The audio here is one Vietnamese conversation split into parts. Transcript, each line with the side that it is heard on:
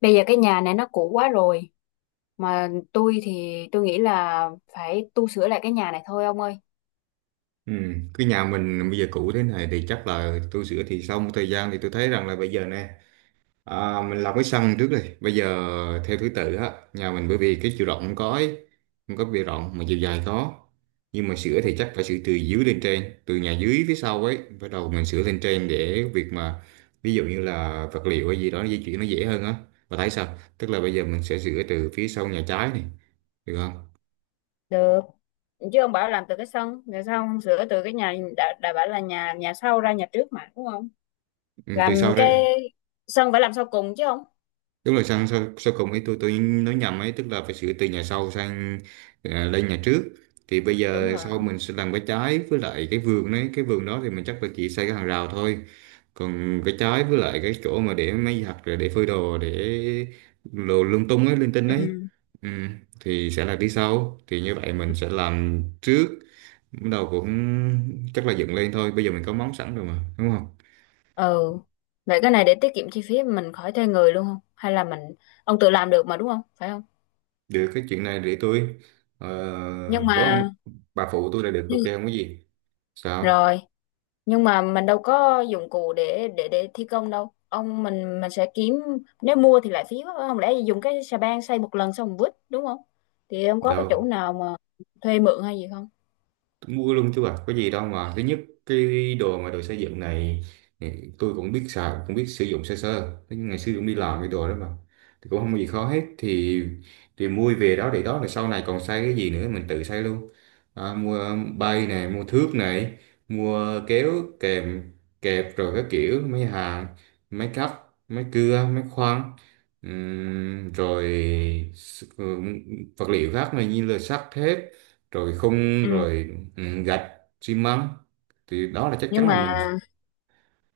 left: Bây giờ cái nhà này nó cũ quá rồi. Mà tôi thì tôi nghĩ là phải tu sửa lại cái nhà này thôi ông ơi.
right: Ừ, cái nhà mình bây giờ cũ thế này thì chắc là tôi sửa, thì sau một thời gian thì tôi thấy rằng là bây giờ nè, à, mình làm cái sân trước đi. Bây giờ theo thứ tự á, nhà mình bởi vì cái chiều rộng không có ấy, không có bề rộng mà chiều dài có. Nhưng mà sửa thì chắc phải sửa từ dưới lên trên, từ nhà dưới phía sau ấy bắt đầu mình sửa lên trên, để việc mà ví dụ như là vật liệu hay gì đó di chuyển nó dễ hơn á. Và thấy sao, tức là bây giờ mình sẽ sửa từ phía sau nhà trái này, được không?
left: Được, chứ ông bảo làm từ cái sân, rồi sao ông sửa từ cái nhà đã bảo là nhà nhà sau ra nhà trước mà đúng không?
right: Ừ, từ
left: Làm
right: sau đấy.
left: cái sân phải làm sau cùng chứ không?
right: Đúng là sang sau, sau cùng ấy, tôi nói nhầm ấy, tức là phải sửa từ nhà sau sang lên nhà trước. Thì bây
left: Đúng
right: giờ sau
left: rồi.
right: mình sẽ làm cái trái, với lại cái vườn đấy, cái vườn đó thì mình chắc là chỉ xây cái hàng rào thôi. Còn cái trái với lại cái chỗ mà để máy giặt, rồi để phơi đồ, để đồ lung tung ấy, linh tinh ấy.
left: Ừ.
right: Ừ, thì sẽ là đi sau, thì như vậy mình sẽ làm trước, bắt đầu cũng chắc là dựng lên thôi. Bây giờ mình có móng sẵn rồi mà, đúng không?
left: Ừ. Vậy cái này để tiết kiệm chi phí mình khỏi thuê người luôn không? Hay là mình ông tự làm được mà đúng không? Phải không?
right: Được, cái chuyện này để tôi ờ,
left: Nhưng
right: có không,
left: mà
right: bà phụ tôi là được, ok,
left: nhưng-
right: không có gì. Sao
left: rồi nhưng mà mình đâu có dụng cụ để thi công đâu ông. Mình sẽ kiếm, nếu mua thì lại phí quá. Không lẽ dùng cái xà beng xây một lần xong mình vứt, đúng không? Thì ông có cái chỗ
right: đâu,
left: nào mà thuê mượn hay gì không?
right: tôi mua luôn chứ bà, có gì đâu mà. Thứ nhất, cái đồ mà đồ xây dựng này thì tôi cũng biết xài, cũng biết sử dụng sơ sơ. Thế nhưng ngày xưa cũng đi làm cái đồ đó mà, thì cũng không có gì khó hết. Thì mua về đó để đó, là sau này còn xây cái gì nữa mình tự xây luôn. À, mua bay này, mua thước này, mua kéo kèm kẹp, rồi các kiểu máy hàng, máy cắt, máy cưa, máy khoan. Rồi s- ừ, vật liệu khác này như là sắt thép, rồi khung,
left: Ừ.
right: rồi ừ, gạch, xi măng. Thì đó là chắc
left: Nhưng
right: chắn là
left: mà
right: mình.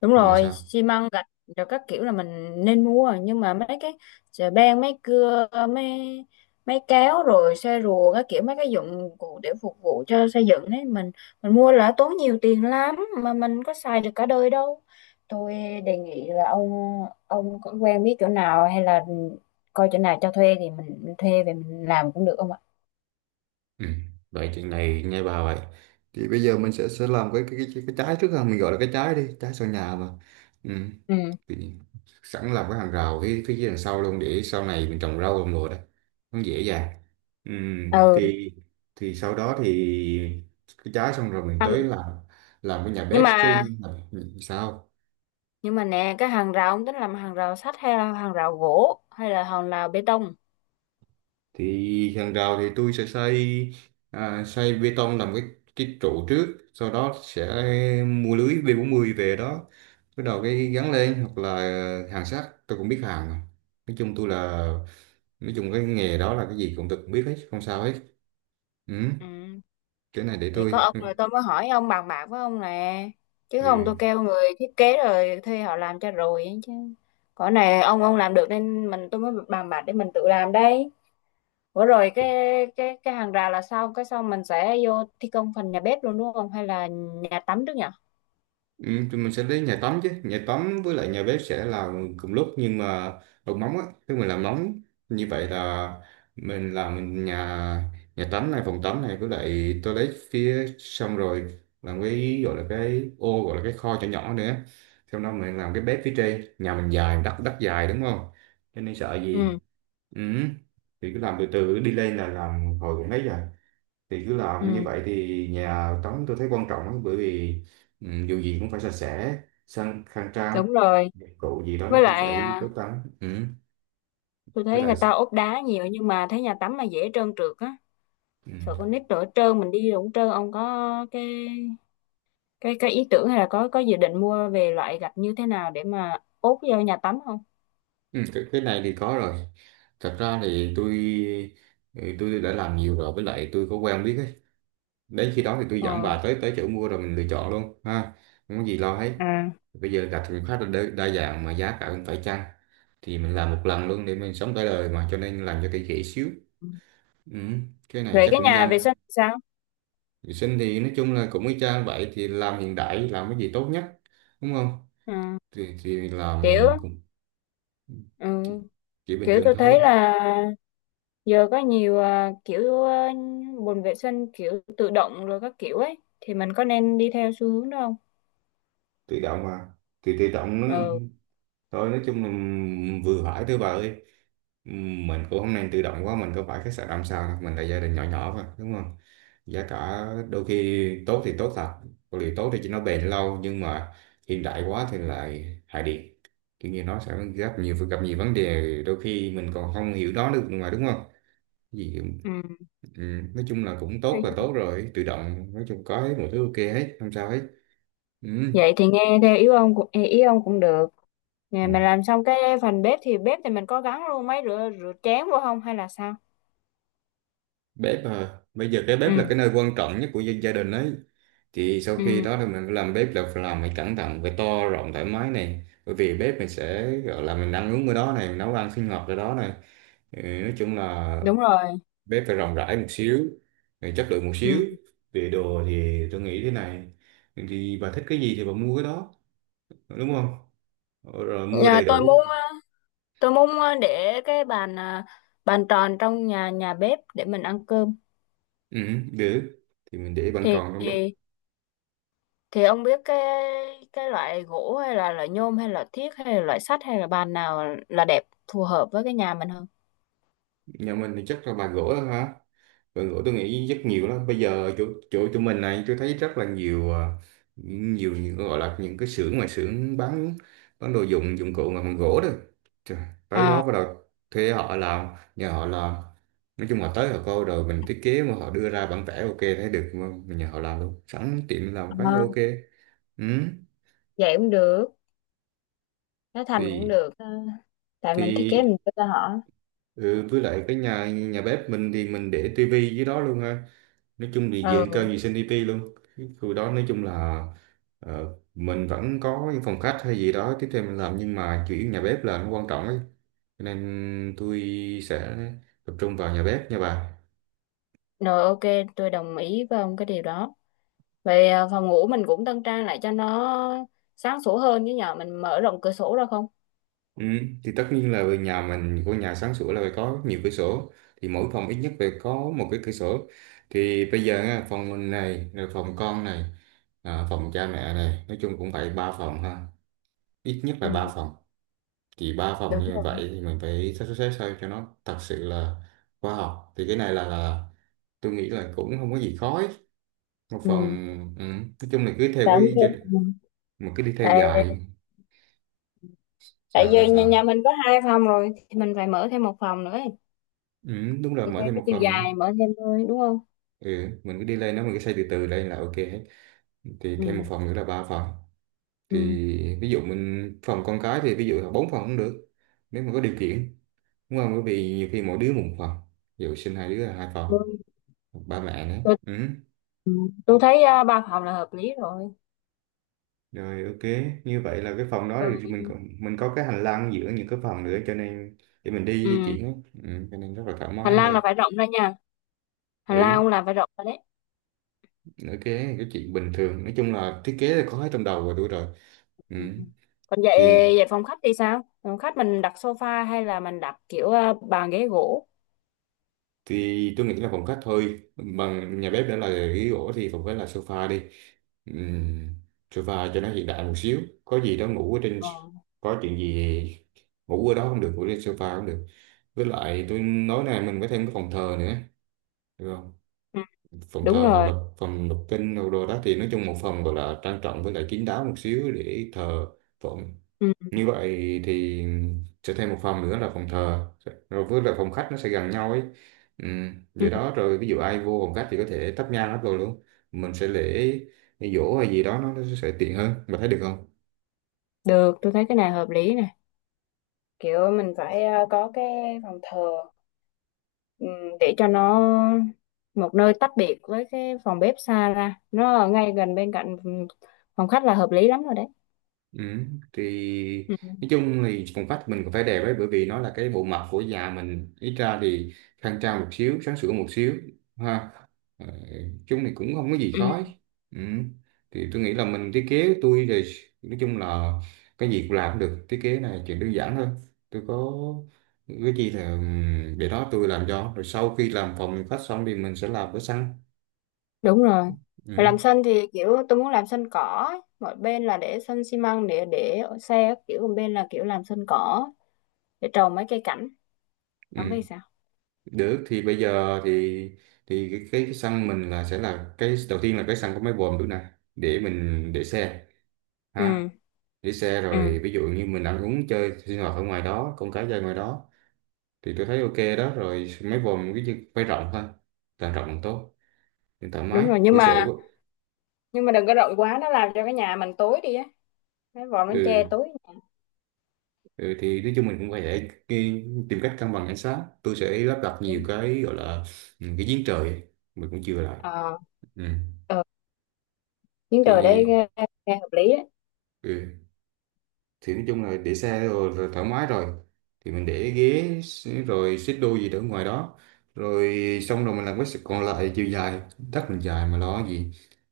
left: đúng
right: Nhưng mà
left: rồi,
right: sao?
left: xi măng gạch rồi các kiểu là mình nên mua rồi. Nhưng mà mấy cái chà beng, mấy cưa, mấy mấy kéo, rồi xe rùa các kiểu, mấy cái dụng cụ để phục vụ cho xây dựng đấy, mình mua là tốn nhiều tiền lắm, mà mình có xài được cả đời đâu. Tôi đề nghị là ông có quen biết chỗ nào hay là coi chỗ nào cho thuê thì mình thuê về mình làm cũng được không ạ?
right: Ừ. Vậy chuyện này nghe bà vậy, thì bây giờ mình sẽ làm cái trái trước ha, mình gọi là cái trái đi, trái sau nhà mà. Ừ.
left: Ừ.
right: Thì sẵn làm cái hàng rào phía phía dưới đằng sau luôn, để sau này mình trồng rau, trồng đồ đấy nó dễ dàng. Ừ.
left: Ừ.
right: thì thì sau đó thì cái trái xong rồi mình tới
left: Hàng-
right: làm cái nhà
left: nhưng
right: bếp với.
left: mà
right: Sao?
left: nhưng mà nè, cái hàng rào ông tính làm hàng rào sắt hay là hàng rào gỗ hay là hàng rào bê tông?
right: Thì hàng rào thì tôi sẽ xây, à, xây bê tông, làm cái trụ trước, sau đó sẽ mua lưới b mươi về đó, bắt đầu cái gắn lên, hoặc là hàng sắt tôi cũng biết hàng mà. Nói chung tôi là, nói chung cái nghề đó là cái gì cũng tôi cũng biết hết, không sao hết. Ừ,
left: Ừ.
right: cái này để
left: Thì có
right: tôi
left: ông rồi tôi mới hỏi ông, bàn bạc với ông nè, chứ
right: ừ.
left: không tôi kêu người thiết kế rồi thuê họ làm cho rồi ấy chứ. Cõi này ông làm được nên tôi mới bàn bạc để mình tự làm đây. Bữa rồi cái hàng rào là sao, cái sau mình sẽ vô thi công phần nhà bếp luôn đúng không, hay là nhà tắm trước nhỉ?
right: Ừ, tụi mình sẽ đến nhà tắm chứ, nhà tắm với lại nhà bếp sẽ là cùng lúc, nhưng mà bằng móng á, khi mình làm móng như vậy, là mình làm nhà nhà tắm này, phòng tắm này với lại toilet phía xong rồi, làm cái gọi là cái ô, gọi là cái kho nhỏ nhỏ nữa. Sau đó mình làm cái bếp phía trên, nhà mình dài, đất đất dài, đúng không? Cho nên sợ gì.
left: Ừ.
right: Ừ. Thì cứ làm từ từ đi lên, là làm hồi cũng thấy rồi. Thì cứ làm
left: Ừ.
right: như vậy, thì nhà tắm tôi thấy quan trọng lắm, bởi vì ừ, dù gì cũng phải sạch sẽ, sang, khang trang,
left: Đúng rồi.
right: dụng cụ gì đó
left: Với
right: nó cũng
left: lại
right: phải
left: à,
right: tốt lắm. Ừ.
left: tôi
right: Với
left: thấy
right: lại
left: người ta ốp đá nhiều nhưng mà thấy nhà tắm là dễ trơn trượt á.
right: ừ.
left: Sợ con nít đổ trơn, mình đi đổ trơn, ông có cái ý tưởng hay là có dự định mua về loại gạch như thế nào để mà ốp vô nhà tắm không?
right: Ừ, cái này thì có rồi. Thật ra thì tôi ừ, tôi đã làm nhiều rồi, với lại tôi có quen biết ấy. Đến khi đó thì tôi dẫn
left: Ờ.
right: bà tới tới chỗ mua, rồi mình lựa chọn luôn ha. Không có gì lo hết.
left: À,
right: Bây giờ gạch cũng khá là đa dạng, mà giá cả cũng phải chăng. Thì mình làm một lần luôn để mình sống cả đời mà, cho nên làm cho kỹ kỹ xíu. Ừ, cái này
left: về
right: chắc
left: cái
right: cũng
left: nhà vệ
right: nhanh.
left: sinh thì sao?
right: Vệ sinh thì nói chung là cũng y chang vậy, thì làm hiện đại, làm cái gì tốt nhất, đúng không?
left: Ừ.
right: Thì làm
left: Kiểu
right: cũng
left: ừ.
right: chỉ, chỉ bình
left: Kiểu
right: thường
left: tôi
right: thôi.
left: thấy là giờ có nhiều à, kiểu à, bồn vệ sinh kiểu tự động rồi các kiểu ấy thì mình có nên đi theo xu hướng đó không?
right: Tự động mà. Thì tự động nó
left: Ừ.
right: thôi, nói chung là vừa hỏi thôi bà ơi. Mình cũng không nên tự động quá, mình có phải khách sạn 5 sao đâu, mình là gia đình nhỏ nhỏ mà, đúng không? Giá cả đôi khi tốt thì tốt thật, có điều tốt thì chỉ nó bền lâu, nhưng mà hiện đại quá thì lại hại điện, kiểu như nó sẽ gặp nhiều vấn đề, đôi khi mình còn không hiểu nó được mà, đúng không gì?
left: Ừ.
right: Ừ, nói chung là cũng tốt là
left: Thì-
right: tốt rồi, tự động nói chung có hết mọi thứ, ok hết, không sao hết. Ừ.
left: vậy thì nghe theo ý ông cũng được. Nè,
right: Ừ.
left: mình làm xong cái phần bếp thì mình có gắn luôn máy rửa rửa chén vô không hay là sao?
right: Bếp à, bây giờ cái
left: Ừ.
right: bếp là cái nơi quan trọng nhất của dân gia đình ấy. Thì sau khi
left: Ừ.
right: đó thì mình làm bếp, là phải làm phải cẩn thận, phải to rộng thoải mái này, bởi vì bếp mình sẽ gọi là mình ăn uống ở đó này, mình nấu ăn sinh hoạt ở đó này. Ừ, nói chung là
left: Đúng rồi.
right: bếp phải rộng rãi một xíu, rồi chất lượng một xíu.
left: Ừ.
right: Về đồ thì tôi nghĩ thế này, thì bà thích cái gì thì bà mua cái đó, đúng không, rồi mua
left: Nhà
right: đầy
left: tôi
right: đủ.
left: muốn tôi muốn để cái bàn tròn trong nhà nhà bếp để mình ăn cơm.
right: Ừ, được, thì mình để bàn
left: thì
right: tròn trong đó.
left: thì thì ông biết cái loại gỗ hay là loại nhôm hay là thiếc hay là loại sắt hay là bàn nào là đẹp phù hợp với cái nhà mình không?
right: Nhà mình thì chắc là bàn gỗ thôi hả. Đội ngũ tôi nghĩ rất nhiều lắm. Bây giờ chỗ tụi mình này tôi thấy rất là nhiều, à, nhiều những gọi là những cái xưởng, mà xưởng bán đồ dụng dụng cụ mà bằng gỗ đó. Trời, tới đó
left: À,
right: bắt đầu thuê họ làm, nhờ họ làm. Nói chung là tới họ coi, rồi mình thiết kế mà họ đưa ra bản vẽ, ok, thấy được mà mình nhờ họ làm luôn. Sẵn tiện làm cái
left: à,
right: ok. Ừ.
left: vậy cũng được, nó thành cũng
right: Thì
left: được. Ờ, tại mình thiết kế mình
right: thì
left: cho ra họ.
right: ừ, với lại cái nhà nhà bếp mình thì mình để tivi dưới đó luôn ha. Nói chung thì diện cao
left: Ừ,
right: gì CDP luôn, cái khu đó nói chung là ờ, mình vẫn có những phòng khách hay gì đó tiếp theo mình làm, nhưng mà chủ yếu nhà bếp là nó quan trọng ấy, cho nên tôi sẽ tập trung vào nhà bếp nha bà.
left: rồi ok, tôi đồng ý với ông cái điều đó. Vậy phòng ngủ mình cũng tân trang lại cho nó sáng sủa hơn, chứ nhờ mình mở rộng cửa sổ ra không?
right: Ừ, thì tất nhiên là về nhà mình, của nhà sáng sủa là phải có nhiều cửa sổ, thì mỗi phòng ít nhất phải có một cái cửa sổ. Thì bây giờ á, phòng mình này, rồi phòng con này, à, phòng cha mẹ này, nói chung cũng phải 3 phòng ha, ít nhất là
left: Ừ.
right: ba phòng. Thì ba phòng
left: Đúng
right: như
left: rồi.
right: vậy thì mình phải sắp xếp sao cho nó thật sự là khoa học. Thì cái này là tôi nghĩ là cũng không có gì khó ấy. Một phần
left: Ừ.
right: ừ, nói chung là cứ theo
left: Tại không
right: cái gia,
left: thêm. Ừ.
right: mình cứ đi theo
left: tại
right: dài.
left: tại
right: Sao
left: giờ
right: sao
left: nhà
right: sao?
left: mình có hai phòng rồi thì mình phải mở thêm một phòng nữa ấy.
right: Ừ, đúng là
left: Thì
right: mở
left: theo
right: thêm
left: cái
right: một
left: chiều
right: phòng nữa.
left: dài mở thêm thôi đúng không?
right: Ừ, mình cứ đi lên đó, mình cứ xây từ từ lên là ok hết. Thì thêm một
left: Ừ.
right: phòng nữa là ba phòng. Thì
left: Ừ.
right: ví dụ mình phòng con cái thì ví dụ là 4 phòng cũng được, nếu mà có điều kiện, đúng không, bởi vì nhiều khi mỗi đứa một phòng, ví dụ sinh 2 đứa là 2 phòng,
left: tôi,
right: ba mẹ nữa.
left: tôi,
right: Ừ.
left: tôi thấy à, ba phòng là hợp lý rồi.
right: Rồi ok, như vậy là cái phòng đó
left: Rồi.
right: thì mình còn, mình có cái hành lang giữa những cái phòng nữa, cho nên để mình đi di
left: Ừ.
right: chuyển á. Ừ, cho nên rất là thoải
left: Hành
right: mái
left: lang
right: thôi.
left: là phải rộng ra nha, hành
right: Ừ,
left: lang cũng là phải rộng ra đấy.
right: ok, cái chuyện bình thường. Nói chung là thiết kế là có hết trong đầu rồi tôi rồi. Ừ.
left: Ừ. Còn vậy
right: Thì
left: vậy phòng khách thì sao, phòng khách mình đặt sofa hay là mình đặt kiểu à, bàn ghế gỗ?
right: thì tôi nghĩ là phòng khách thôi. Bằng nhà bếp đã là ghế gỗ thì phòng khách là sofa đi. Ừ, sofa cho nó hiện đại một xíu. Có gì đó ngủ ở trên,
left: Ờ.
right: có chuyện gì ngủ ở đó không được, ngủ trên sofa cũng được. Với lại tôi nói này, mình có thêm cái phòng thờ nữa, được không?
left: Ừ.
right: Phòng
left: Đúng
right: thờ,
left: rồi.
right: phòng đọc kinh đồ đồ đó thì nói chung một phòng gọi là trang trọng, với lại kín đáo một xíu để thờ phụng.
left: Ừ.
right: Như vậy thì sẽ thêm một phòng nữa là phòng thờ, rồi với lại phòng khách nó sẽ gần nhau ấy. Ừ,
left: Ừ.
right: vậy đó. Rồi ví dụ ai vô phòng khách thì có thể thắp nhang hết rồi luôn, mình sẽ lễ giỗ hay gì đó, nó sẽ tiện hơn mà, thấy được không?
left: Được, tôi thấy cái này hợp lý nè. Kiểu mình phải có cái phòng thờ, ừm, để cho nó một nơi tách biệt với cái phòng bếp, xa ra nó ở ngay gần bên cạnh, phòng khách là hợp lý lắm rồi đấy.
right: Ừ, thì
left: Ừ.
right: nói chung thì phòng khách mình cũng phải đẹp ấy, bởi vì nó là cái bộ mặt của già mình, ít ra thì khang trang một xíu, sáng sủa một xíu ha. Ờ, chung thì cũng không có gì
left: Ừ,
right: khó. Ừ. Thì tôi nghĩ là mình thiết kế tôi thì nói chung là cái gì cũng làm được, thiết kế này chuyện đơn giản thôi. Tôi có cái gì là để đó tôi làm cho. Rồi sau khi làm phòng khách xong thì mình sẽ làm cái sân.
left: đúng rồi. Mà
right: Ừ.
left: làm sân thì kiểu tôi muốn làm sân cỏ ấy. Một bên là để sân xi măng để xe các kiểu, một bên là kiểu làm sân cỏ để trồng mấy cây cảnh, ông
right: Ừ,
left: thấy sao?
right: được. Thì bây giờ thì cái sân mình là sẽ là cái đầu tiên, là cái sân có máy bồn được nè, để mình để xe ha,
left: Ừ.
right: để xe
left: Ừ.
right: rồi ví dụ như mình ăn uống chơi sinh hoạt ở ngoài đó, con cái chơi ngoài đó. Thì tôi thấy ok đó rồi mấy vòm cái gì phải rộng thôi, càng rộng càng tốt, càng thoải
left: Đúng
right: mái
left: rồi. Nhưng
right: cửa
left: mà
right: sổ.
left: đừng có rộng quá nó làm cho cái nhà mình tối đi á, cái vòm nó che
right: Ừ,
left: tối nhà.
right: ừ, thì nói chung mình cũng phải tìm cách cân bằng ánh sáng. Tôi sẽ lắp đặt nhiều
left: Đúng.
right: cái gọi là ừ, cái giếng trời ấy. Mình cũng chưa lại
left: Ờ.
right: ừ.
left: Ờ. Chuyến trời đấy
right: Thì
left: nghe, nghe hợp lý đấy.
right: ừ. Thì nói chung là để xe rồi, rồi thoải mái rồi, thì mình để ghế rồi xích đu gì đó ngoài đó, rồi xong rồi mình làm cái sự còn lại chiều dài, đất mình dài mà lo gì.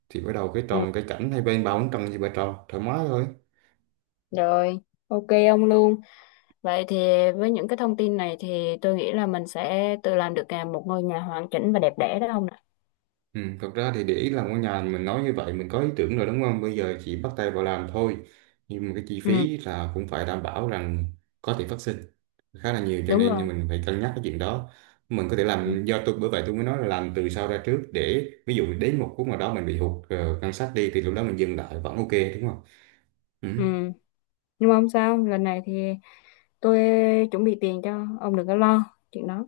right: Thì bắt đầu cái
left: Ừ,
right: trồng cái cảnh hai bên, bao bốn trăm gì ba tròn thoải mái thôi.
left: rồi, ok ông luôn. Vậy thì với những cái thông tin này thì tôi nghĩ là mình sẽ tự làm được à, một ngôi nhà hoàn chỉnh và đẹp đẽ đó ông ạ.
right: Ừ, thật ra thì để ý làm ngôi nhà mình nói như vậy mình có ý tưởng rồi, đúng không? Bây giờ chỉ bắt tay vào làm thôi. Nhưng mà cái chi
left: Ừ,
right: phí là cũng phải đảm bảo rằng có thể phát sinh khá là nhiều, cho
left: đúng rồi.
right: nên mình phải cân nhắc cái chuyện đó. Mình có thể
left: Ừ.
right: làm do tôi, bởi vậy tôi mới nói là làm từ sau ra trước, để ví dụ đến một khúc nào đó mình bị hụt ngân sách đi, thì lúc đó mình dừng lại vẫn ok, đúng không? Ừ.
left: Ừ. Nhưng mà không sao, lần này thì tôi chuẩn bị tiền cho ông đừng có lo chuyện đó.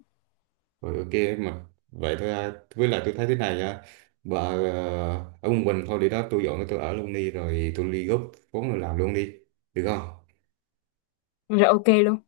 right: Rồi ok mà, vậy thôi à. Với lại tôi thấy thế này à. Bà ở quận Bình thôi, để đó tôi dọn tôi ở luôn đi, rồi tôi ly gốc vốn rồi làm luôn đi, được không?
left: Rồi ok luôn.